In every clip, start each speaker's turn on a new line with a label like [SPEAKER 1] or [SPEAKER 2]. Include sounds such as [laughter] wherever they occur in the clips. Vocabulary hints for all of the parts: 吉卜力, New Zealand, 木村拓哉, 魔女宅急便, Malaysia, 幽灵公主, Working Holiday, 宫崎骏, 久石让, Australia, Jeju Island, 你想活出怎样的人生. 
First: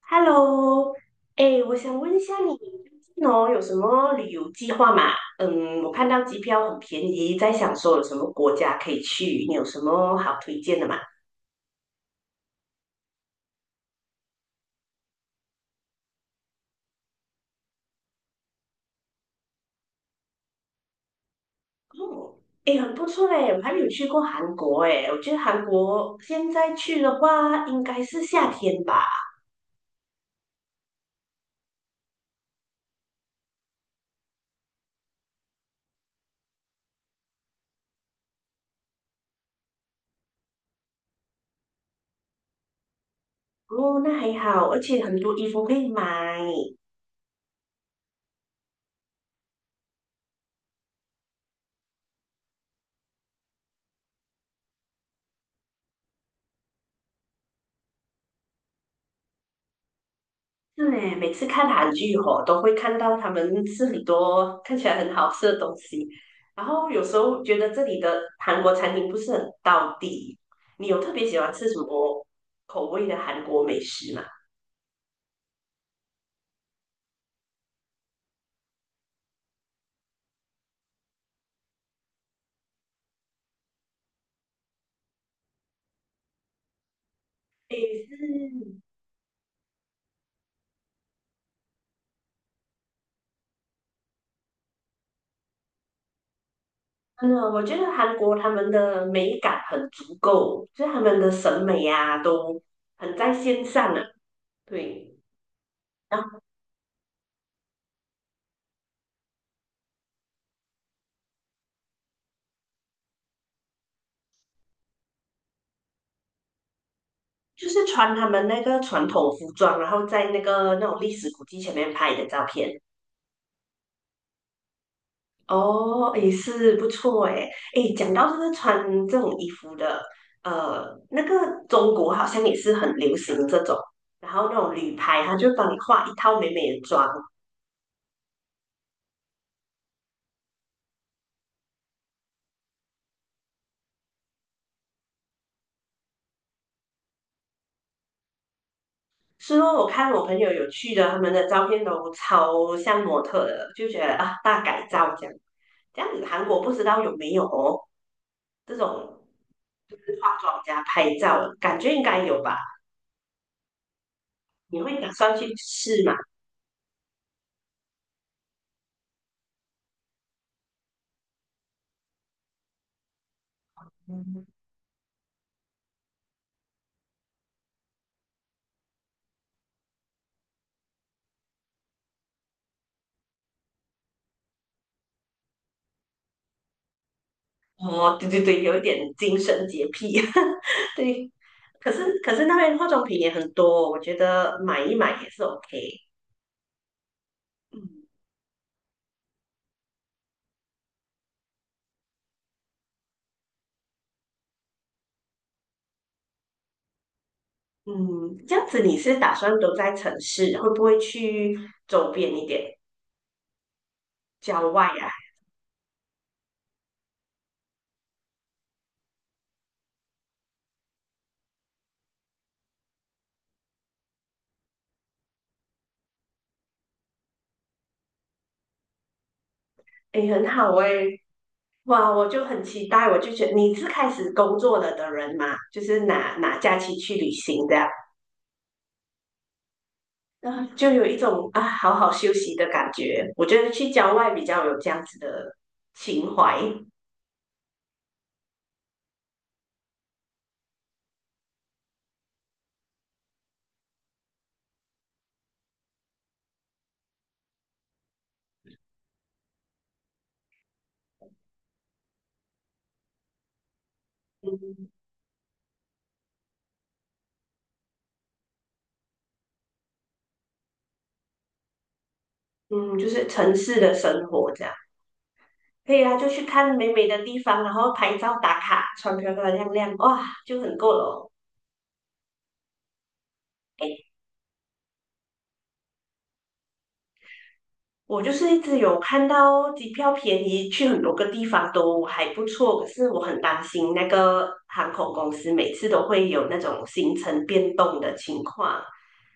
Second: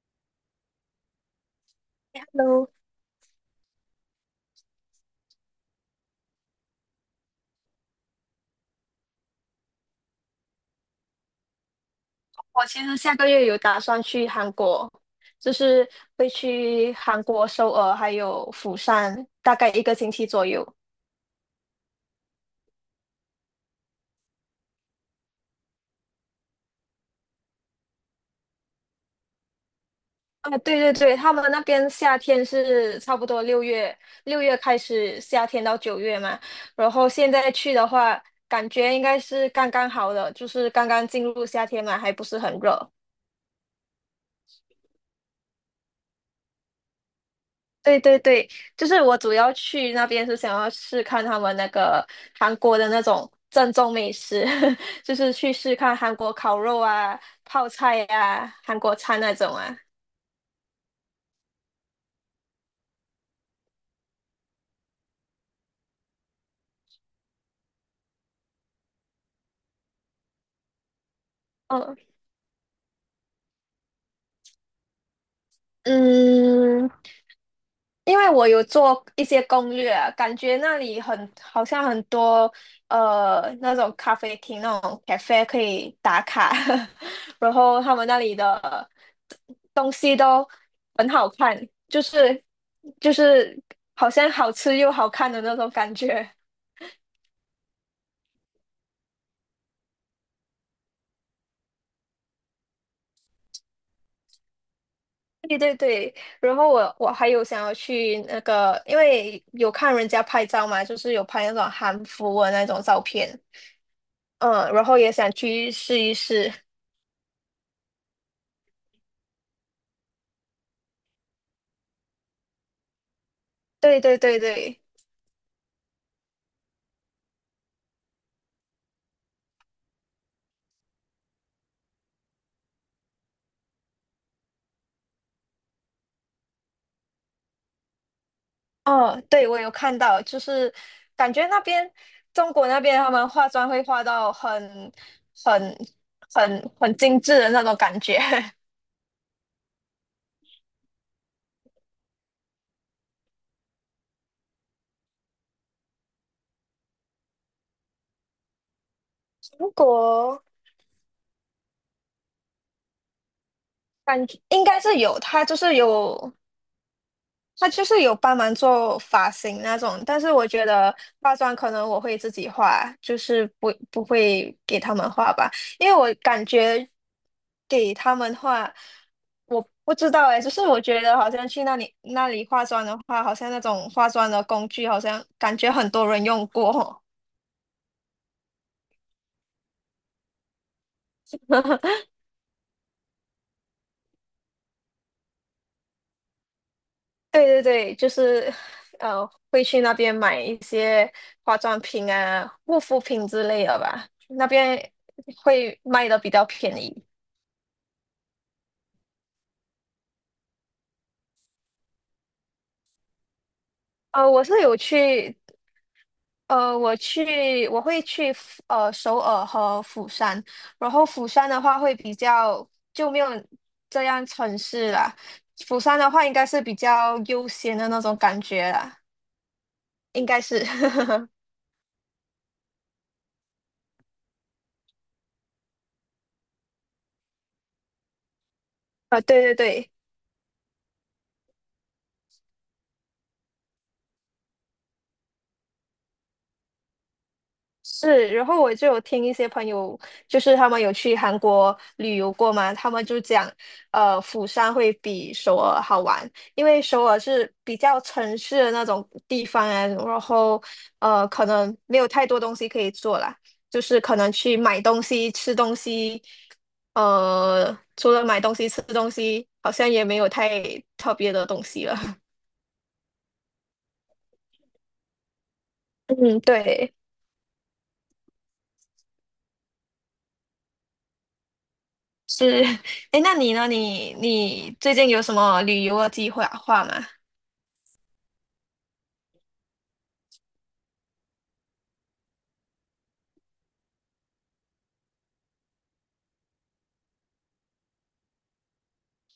[SPEAKER 1] Hello,哎，我想问一下你最
[SPEAKER 2] Hello，
[SPEAKER 1] 近有什么旅游计划吗？嗯，我看到机票很便宜，在想说有什么国家可以去，你有什么好推荐的吗？
[SPEAKER 2] 我其实下个月有打算去韩国，就是会去韩国首尔还有釜山，大概一个星期左右。
[SPEAKER 1] 哦，哎，很不错嘞，我还没有去过韩国哎，我觉得韩国现在去的话应该是夏天吧。
[SPEAKER 2] 啊，对对对，他们那边夏天是差不多六月，六月开始夏天到9月嘛。然后现在去的话，感觉应该是刚刚好的，就是刚刚进入夏天嘛，还不是很热。
[SPEAKER 1] 哦，那还好，而且很多衣服可以买。
[SPEAKER 2] 对对对，就是我主要去那边是想要试看他们那个韩国的那种正宗美食，[laughs] 就是去试看韩国烤肉啊、泡菜啊、韩国餐那种啊。
[SPEAKER 1] 是呢，每次看韩剧吼，都会看到他们吃很多看起来很好吃的东西，然后有时候觉得这里的韩国餐厅不是很到地。你有特别喜欢吃什
[SPEAKER 2] 嗯
[SPEAKER 1] 么口味的韩国美食吗？
[SPEAKER 2] 嗯，因为我有做一些攻略啊，感觉那里很好像很多那种咖啡厅那种 cafe 可以打卡，[laughs] 然后他
[SPEAKER 1] 诶，
[SPEAKER 2] 们那里
[SPEAKER 1] 是，
[SPEAKER 2] 的东西都很好看，就是就是好像好吃又好看的那种感觉。[laughs]
[SPEAKER 1] 嗯，我觉得韩国他们的美感很足够，就是他们的审美啊都很在线上啊。对，
[SPEAKER 2] 对对对，
[SPEAKER 1] 然后
[SPEAKER 2] 然后我还有想要去那个，因为有看人家拍照嘛，就是有拍那种韩服的那种照片，嗯，然后也想去试一试。
[SPEAKER 1] 就是穿他们那个传统服装，然后在那个那种历史古迹前面拍的照片。
[SPEAKER 2] 对对对对，
[SPEAKER 1] 哦，也是不错诶。诶，讲到这个穿这种衣服的，那个中国好像也是很流行这种，然后那种旅拍，他就帮你画一套美美的妆。
[SPEAKER 2] 哦，对，我有看到，就是感觉那边中国那边他们化妆会化到很很精致的那种感觉。[laughs]
[SPEAKER 1] 是哦，我看我朋友有去的，他们的照片都超像模特的，就觉得啊，大改造这样。这样子韩国不知道有没有哦，这种
[SPEAKER 2] 中
[SPEAKER 1] 就是化
[SPEAKER 2] 国
[SPEAKER 1] 妆加拍照，感觉应该有吧？
[SPEAKER 2] 感觉应该
[SPEAKER 1] 你
[SPEAKER 2] 是
[SPEAKER 1] 会打
[SPEAKER 2] 有，
[SPEAKER 1] 算
[SPEAKER 2] 它
[SPEAKER 1] 去
[SPEAKER 2] 就是
[SPEAKER 1] 试吗？
[SPEAKER 2] 有。他就是有帮忙做发型那种，但是我觉得化妆可能我会自己化，就是不会给他们画吧，因为我感觉给他们画，我不知道哎，就是我觉得好像去那里那里化妆的话，好像那种化妆的工具，好像感觉很多人用过。
[SPEAKER 1] 哦，对对对，有一点精神洁癖，[laughs] 对。可是那边化妆品也很多，我觉得买一买也是 OK。
[SPEAKER 2] [laughs] 对对对，
[SPEAKER 1] 嗯
[SPEAKER 2] 就是呃，会去那边买一些化妆品啊、护肤品之类的吧，那边会卖的比较便宜。
[SPEAKER 1] 嗯，这样子你是打算都在城市，会不会去周边一点
[SPEAKER 2] 我是
[SPEAKER 1] 郊
[SPEAKER 2] 有
[SPEAKER 1] 外啊？
[SPEAKER 2] 去，我去，我会去首尔和釜山，然后釜山的话会比较就没有这样城市啦，釜山的话应该是比较悠闲的那种感觉啦，应
[SPEAKER 1] 诶，
[SPEAKER 2] 该
[SPEAKER 1] 很
[SPEAKER 2] 是，
[SPEAKER 1] 好诶，
[SPEAKER 2] [laughs]
[SPEAKER 1] 哇，我就很期待，我就觉得你是开始工作了的人嘛，就是拿假期去旅行这样，
[SPEAKER 2] 对对对。
[SPEAKER 1] 啊，就有一种啊好好休息的感觉。我觉得去郊外比较有这样子的情怀。
[SPEAKER 2] 是，然后我就有听一些朋友，就是他们有去韩国旅游过嘛，他们就讲，釜山会比首尔好玩，因为首尔是比较城市的那种地方啊，然后可能没有太多东西可以做啦，就是可能去
[SPEAKER 1] 嗯
[SPEAKER 2] 买东西、吃东西，除了买东西、吃东西，好像也没有太特别的东西了。[laughs]
[SPEAKER 1] 嗯，就是城市的生活这样。可以啊，就
[SPEAKER 2] 嗯，
[SPEAKER 1] 去看美
[SPEAKER 2] 对。
[SPEAKER 1] 美的地方，然后拍照打卡，穿漂漂亮亮，哇，就很够了哦。
[SPEAKER 2] 是，[laughs] 哎，那你呢？你最近有什么旅游的计划吗？
[SPEAKER 1] 我就是一直有看到机票便宜，去很多个地方都还不错，可是我很担心那个航空公司每次都会有那种行程变动的情况。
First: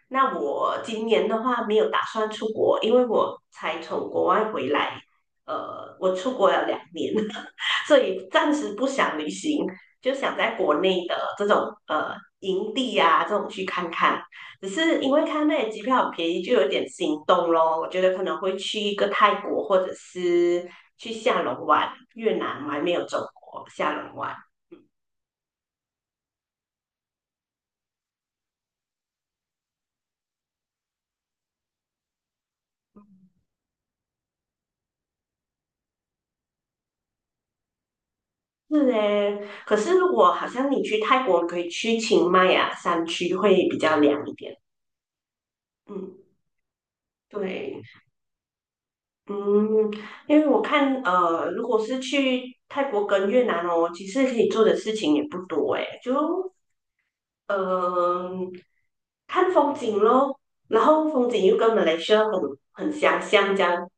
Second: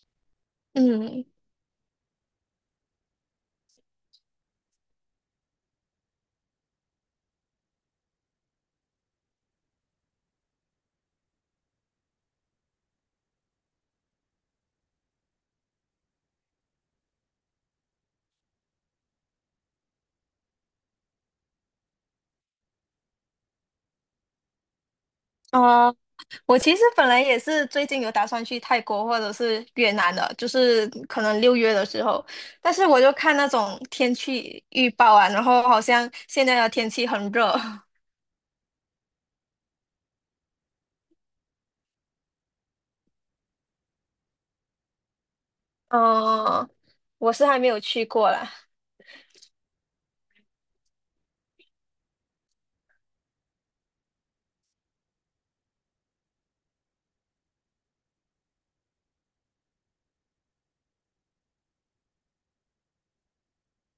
[SPEAKER 1] 那我今
[SPEAKER 2] 嗯，
[SPEAKER 1] 年的话没有打算出国，因为我才从国外回来，我出国了两年，[laughs] 所以暂时不想旅行，就想在国内的这种呃营地啊这种去看看。只是因为看那里机票很便宜，就有点心动咯。我觉得可能会去一个泰国，或者是去下龙湾、越南，我还没有走过下龙湾。
[SPEAKER 2] 哦，我其实本来也是最近有打算去泰国或者是越南的，就是可能六月的时候，但是我
[SPEAKER 1] 嗯，
[SPEAKER 2] 就看那种天气预报啊，然后好像现在的天气很热，
[SPEAKER 1] 是嘞。可是如果好像你去泰国，可以去清迈啊山区会比较凉一点。
[SPEAKER 2] [laughs]
[SPEAKER 1] 嗯，
[SPEAKER 2] 哦，我是还没有
[SPEAKER 1] 对。
[SPEAKER 2] 去过啦。
[SPEAKER 1] 嗯，因为我看，如果是去泰国跟越南哦，其实可以做的事情也不多诶，就嗯，看风景咯，然后风景又跟马来西亚很相像，这样，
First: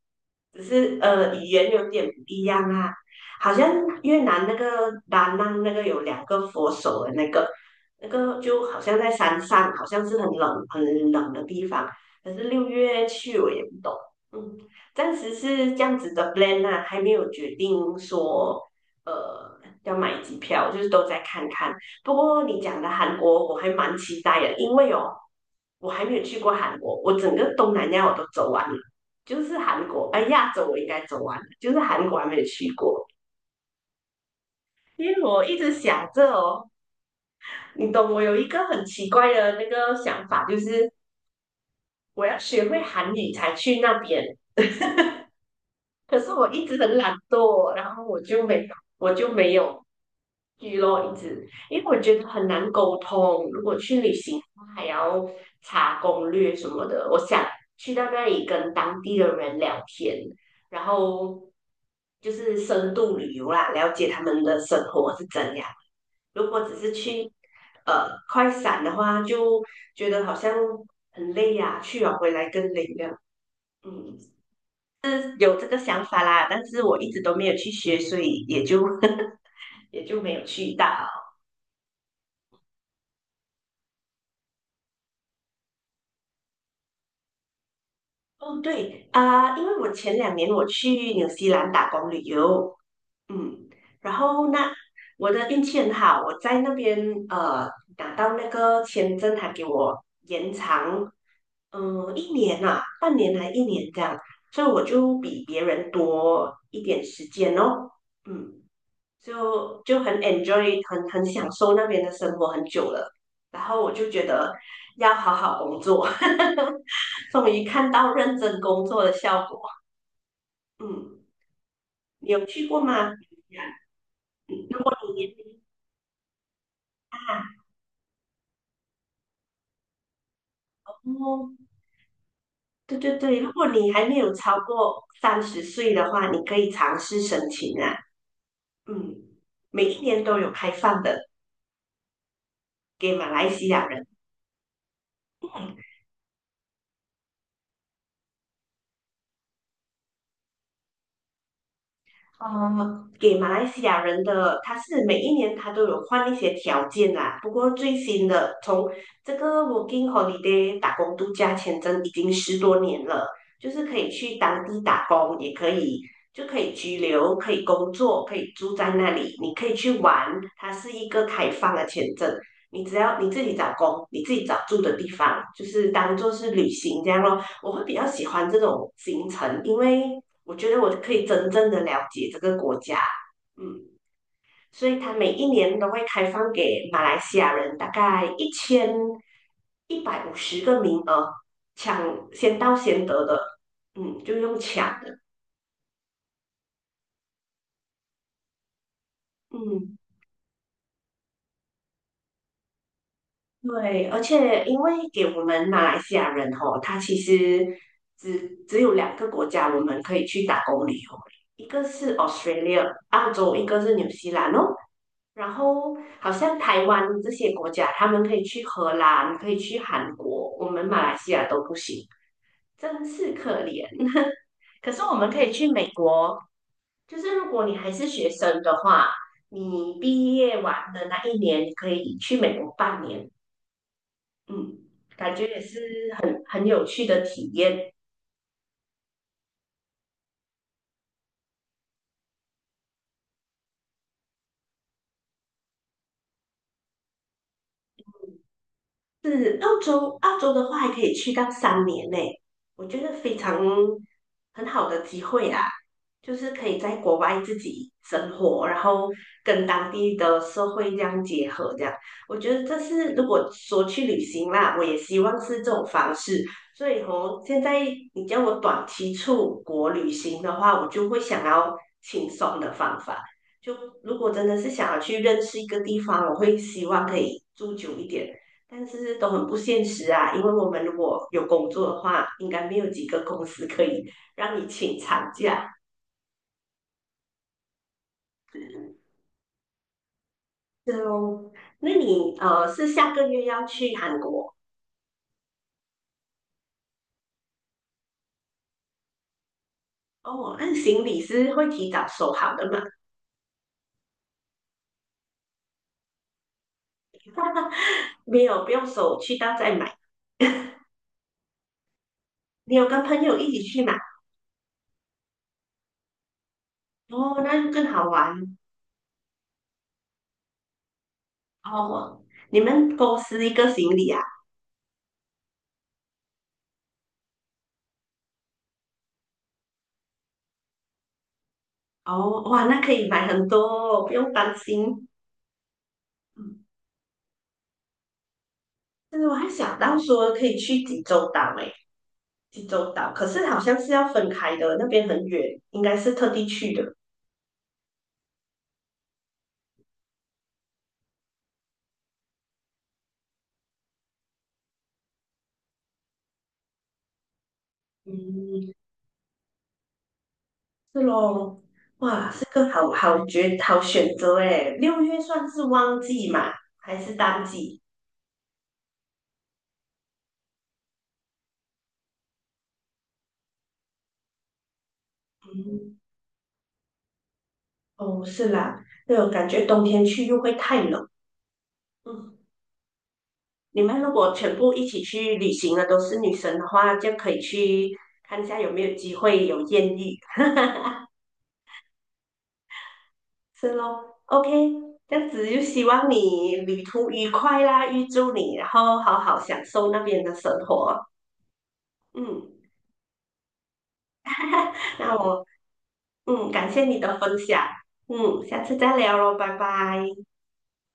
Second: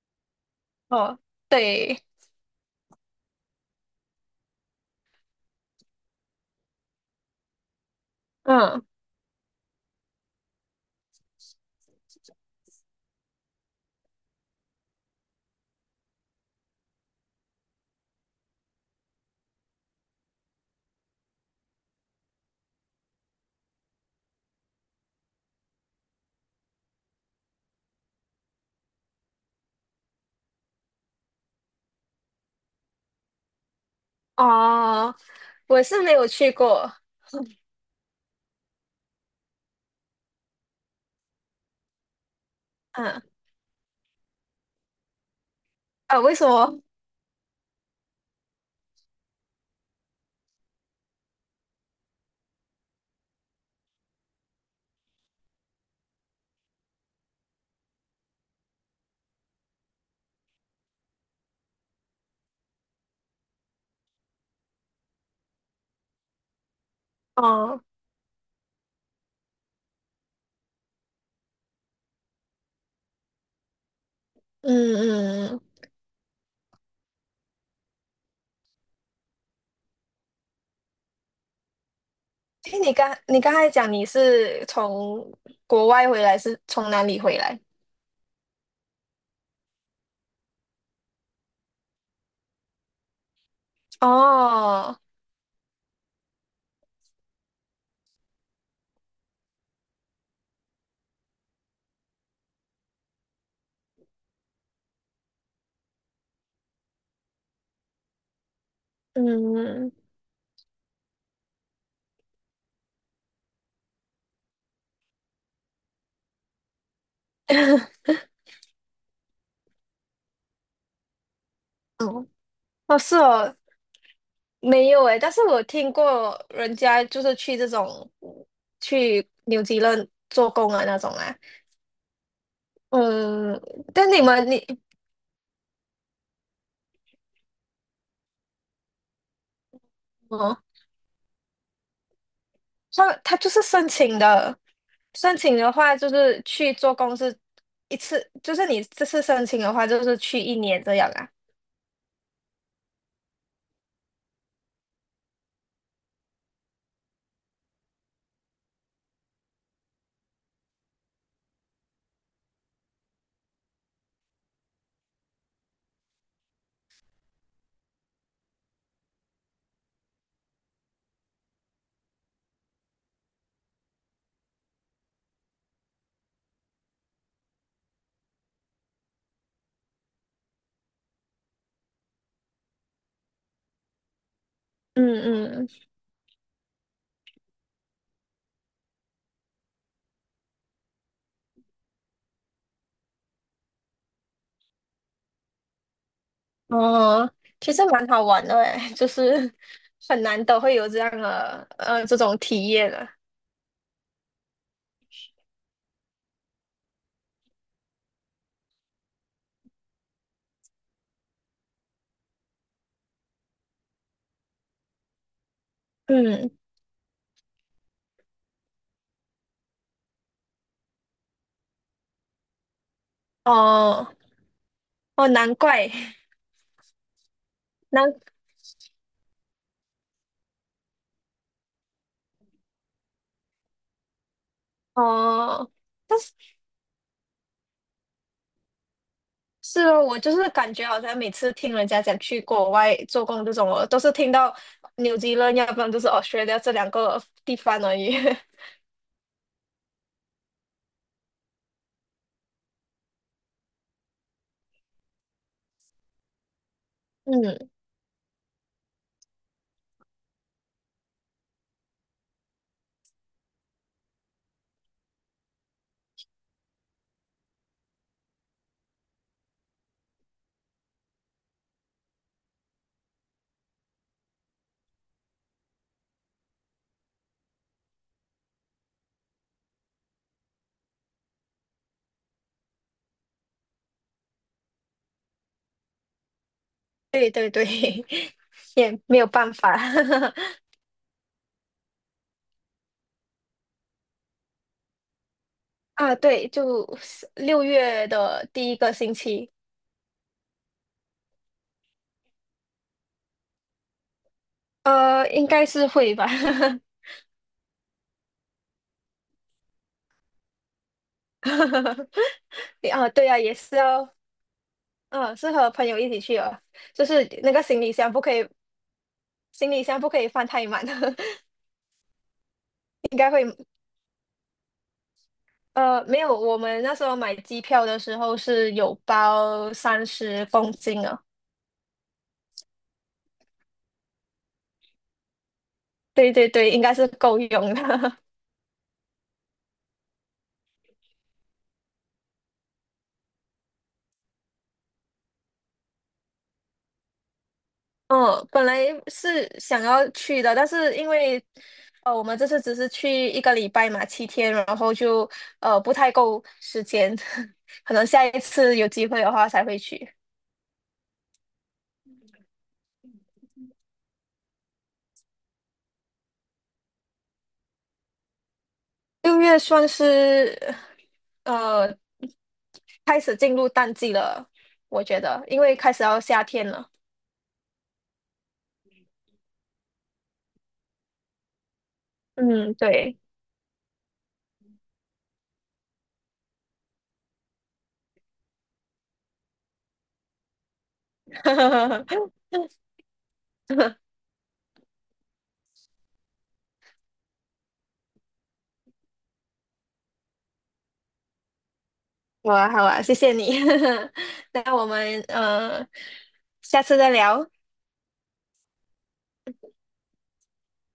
[SPEAKER 1] 只是
[SPEAKER 2] 哦，
[SPEAKER 1] 语言有
[SPEAKER 2] 对，
[SPEAKER 1] 点不一样啊。好像越南那个达 n 那个有两个佛手的那个，那个就好
[SPEAKER 2] 嗯，
[SPEAKER 1] 像在山上，好像是很冷很冷的地方。可是六月去我也不懂，嗯，暂时是这样子的 plan 啊，还没有决定说要买机票，就是都在看看。不过你讲的韩国我还蛮期待的，因为哦，我还没有去过韩国，我整个东南亚我都走完了，就是韩国，哎，亚洲我应该走完了，就是韩国还没有去过。因
[SPEAKER 2] 哦，
[SPEAKER 1] 为我一直
[SPEAKER 2] 我是
[SPEAKER 1] 想
[SPEAKER 2] 没有
[SPEAKER 1] 着
[SPEAKER 2] 去
[SPEAKER 1] 哦，
[SPEAKER 2] 过，
[SPEAKER 1] 你懂，我有一个很奇怪的那个想法，就是我要学会韩
[SPEAKER 2] 嗯，
[SPEAKER 1] 语才去那边。可
[SPEAKER 2] 啊，
[SPEAKER 1] 是
[SPEAKER 2] 为什
[SPEAKER 1] 我一直
[SPEAKER 2] 么？
[SPEAKER 1] 很懒惰，然后我就没有去咯，一直，因为我觉得很难沟通。如果去旅行，还要查攻略什么的，我想去到那里跟当地的人聊天，然后就是深度旅游啦，了解他们的生活是怎样。如果只是去
[SPEAKER 2] 哦，
[SPEAKER 1] 快闪的话，就觉得好像很累呀、去了回来更累这样。嗯。
[SPEAKER 2] 嗯
[SPEAKER 1] 有
[SPEAKER 2] 嗯。
[SPEAKER 1] 这个想法啦，但是我一直都没有去学，所以也就 [laughs] 也就没有去到。
[SPEAKER 2] 哎，你刚才讲你是从国外回来，是从哪里回来？
[SPEAKER 1] 哦，对啊，因为我前2年我去纽西兰打工旅游，嗯，然后那
[SPEAKER 2] 哦，
[SPEAKER 1] 我的运气很好，我在那边呃拿到那个签证，还给我延长，嗯、一年啊，半年还一年这样，所以我就比别人多一点时间哦，嗯。就
[SPEAKER 2] 嗯，
[SPEAKER 1] 就很 enjoy，很享受那边的生活很久了。然后我就觉得要好好工作，[laughs] 终于看到
[SPEAKER 2] [laughs]
[SPEAKER 1] 认真工作的效果。嗯，
[SPEAKER 2] 哦，
[SPEAKER 1] 你有去过
[SPEAKER 2] 哦，
[SPEAKER 1] 吗？嗯
[SPEAKER 2] 是哦，
[SPEAKER 1] 如
[SPEAKER 2] 没
[SPEAKER 1] 果
[SPEAKER 2] 有
[SPEAKER 1] 你
[SPEAKER 2] 诶，但
[SPEAKER 1] 年
[SPEAKER 2] 是我听过人家
[SPEAKER 1] 大
[SPEAKER 2] 就是去这种去纽西兰做工啊那种啊，
[SPEAKER 1] 哦，对对对，如
[SPEAKER 2] 嗯，
[SPEAKER 1] 果你还
[SPEAKER 2] 但
[SPEAKER 1] 没
[SPEAKER 2] 你
[SPEAKER 1] 有
[SPEAKER 2] 们
[SPEAKER 1] 超
[SPEAKER 2] 你
[SPEAKER 1] 过30岁的话，你可以尝试申请啊。嗯，每一年都有
[SPEAKER 2] 哦，
[SPEAKER 1] 开放的
[SPEAKER 2] 他
[SPEAKER 1] 给马
[SPEAKER 2] 他就
[SPEAKER 1] 来
[SPEAKER 2] 是
[SPEAKER 1] 西亚
[SPEAKER 2] 申
[SPEAKER 1] 人。
[SPEAKER 2] 请的，申请的话就是去做工是一次，就是你这次申请的话就是去一年这样啊，
[SPEAKER 1] 呃，给马来西亚人的，他是每一年他都有换一些条件啦。不过最新的，从这个 Working Holiday 打工度假签证已经10多年了，就是可以去当地打工，也可以就可以居留，可以工作，可以住在那里，你可以去玩。它是一个开放的签证，你只要你自己找工，你自己找住的地方，就是当做是旅行这样咯。我会比较喜欢这种行程，因为我觉得我可以真正的了解这个国家，嗯，所以它每一
[SPEAKER 2] 嗯嗯
[SPEAKER 1] 年都会开放给马来西亚人大概1150个名额，抢先到先得的，嗯，就用抢的，
[SPEAKER 2] 哦，其实蛮好玩的诶，[laughs] 就是
[SPEAKER 1] 嗯，
[SPEAKER 2] 很难得会有这样的这种体验的。
[SPEAKER 1] 对，而且因为给我们马来西亚人哦，他其实只有2个国家我们可以去打工旅游，一个是 Australia 澳洲，一个是纽西兰哦。然后好
[SPEAKER 2] 嗯，
[SPEAKER 1] 像台湾这些国家，他们可以去荷兰，可以去韩国，我们马来西亚都不行，真是可怜。
[SPEAKER 2] 哦
[SPEAKER 1] [laughs] 可是我
[SPEAKER 2] 哦，
[SPEAKER 1] 们可以
[SPEAKER 2] 难
[SPEAKER 1] 去美
[SPEAKER 2] 怪
[SPEAKER 1] 国，就是如果你还是
[SPEAKER 2] 难
[SPEAKER 1] 学生的话，你毕业完的那一年，你可以去美国半年，嗯，感觉也
[SPEAKER 2] 哦，
[SPEAKER 1] 是
[SPEAKER 2] 但是
[SPEAKER 1] 很有趣的体验。
[SPEAKER 2] 是哦，我就是感觉好像每次听人家讲去国外做工这种，我都是听到纽西兰，要不然就是 Australia 这两个地方而已。
[SPEAKER 1] 是澳洲，澳洲的话还可以去到3年呢，我觉得非常很好的机会啦，就是可以在国
[SPEAKER 2] [laughs]
[SPEAKER 1] 外自
[SPEAKER 2] 嗯，
[SPEAKER 1] 己生活，然后跟当地的社会这样结合，这样我觉得这是如果说去旅行啦，我也希望是这种方式。所以哦，现在你叫我短期出国旅行的话，我就会想要轻松的方法。就如果真的是想要去认识一个地方，我会希望可以住久一点。但是都很不现实啊，因为我们如果有工作的话，应该没有几个公司可以让你请长假。
[SPEAKER 2] 对对对，[laughs] 也没有办法
[SPEAKER 1] 哦。那你是下个月要去韩国
[SPEAKER 2] [laughs] 啊。对，就六月的第一个星期。
[SPEAKER 1] 哦？那行李是会提早收好的吗？
[SPEAKER 2] 应该是会吧。
[SPEAKER 1] 没有，不用收，去到再买。
[SPEAKER 2] [laughs]
[SPEAKER 1] 你有跟
[SPEAKER 2] 啊，
[SPEAKER 1] 朋
[SPEAKER 2] 对
[SPEAKER 1] 友
[SPEAKER 2] 啊，
[SPEAKER 1] 一
[SPEAKER 2] 也
[SPEAKER 1] 起
[SPEAKER 2] 是
[SPEAKER 1] 去吗？
[SPEAKER 2] 哦。嗯，是和朋友一起去哦，就是
[SPEAKER 1] 哦，
[SPEAKER 2] 那
[SPEAKER 1] 那
[SPEAKER 2] 个
[SPEAKER 1] 就
[SPEAKER 2] 行
[SPEAKER 1] 更
[SPEAKER 2] 李
[SPEAKER 1] 好
[SPEAKER 2] 箱不可以，
[SPEAKER 1] 玩
[SPEAKER 2] 行李箱不可以放太满，
[SPEAKER 1] 哦。你们
[SPEAKER 2] [laughs]
[SPEAKER 1] 公
[SPEAKER 2] 应该
[SPEAKER 1] 司
[SPEAKER 2] 会，
[SPEAKER 1] 一个行李啊？
[SPEAKER 2] 没有，我们那时候买机票的时候是有包30公斤哦，
[SPEAKER 1] 哦，哇，那可以买很多哦，不用担心。
[SPEAKER 2] 对对
[SPEAKER 1] 嗯，
[SPEAKER 2] 对，应该是够用的。
[SPEAKER 1] 但是我还想到说可以去济州岛诶，济州岛，可是好像是要分开的，那边很远，应该是特地去的。
[SPEAKER 2] 嗯，本来是想要去的，但是因为我们这次只是去一个礼拜嘛，7天，然后就不太够时间，[laughs] 可能下一
[SPEAKER 1] 嗯，
[SPEAKER 2] 次有机会的话才会去。
[SPEAKER 1] 是咯，哇，是个好好绝好选择诶。六月算是旺季嘛，还是淡季？
[SPEAKER 2] 六月算是呃开始进入淡季了，我觉得，因为开
[SPEAKER 1] 嗯，
[SPEAKER 2] 始要夏天了。
[SPEAKER 1] 哦，是啦，对哦，我感觉冬天去又会太冷。嗯，
[SPEAKER 2] 嗯，对。
[SPEAKER 1] 你们如果全部一起去旅行的都是女生的话，就可以去看一下有没有机会有艳遇。
[SPEAKER 2] [laughs]
[SPEAKER 1] 是咯，OK，这样子就希望你旅途愉快啦，预祝你，然后好好享受那边的生活。嗯，
[SPEAKER 2] 好啊，好啊，谢谢你。[laughs] 那我
[SPEAKER 1] 那
[SPEAKER 2] 们
[SPEAKER 1] 我感
[SPEAKER 2] 下
[SPEAKER 1] 谢
[SPEAKER 2] 次
[SPEAKER 1] 你
[SPEAKER 2] 再
[SPEAKER 1] 的分
[SPEAKER 2] 聊。
[SPEAKER 1] 享，嗯，下次再聊喽，拜拜。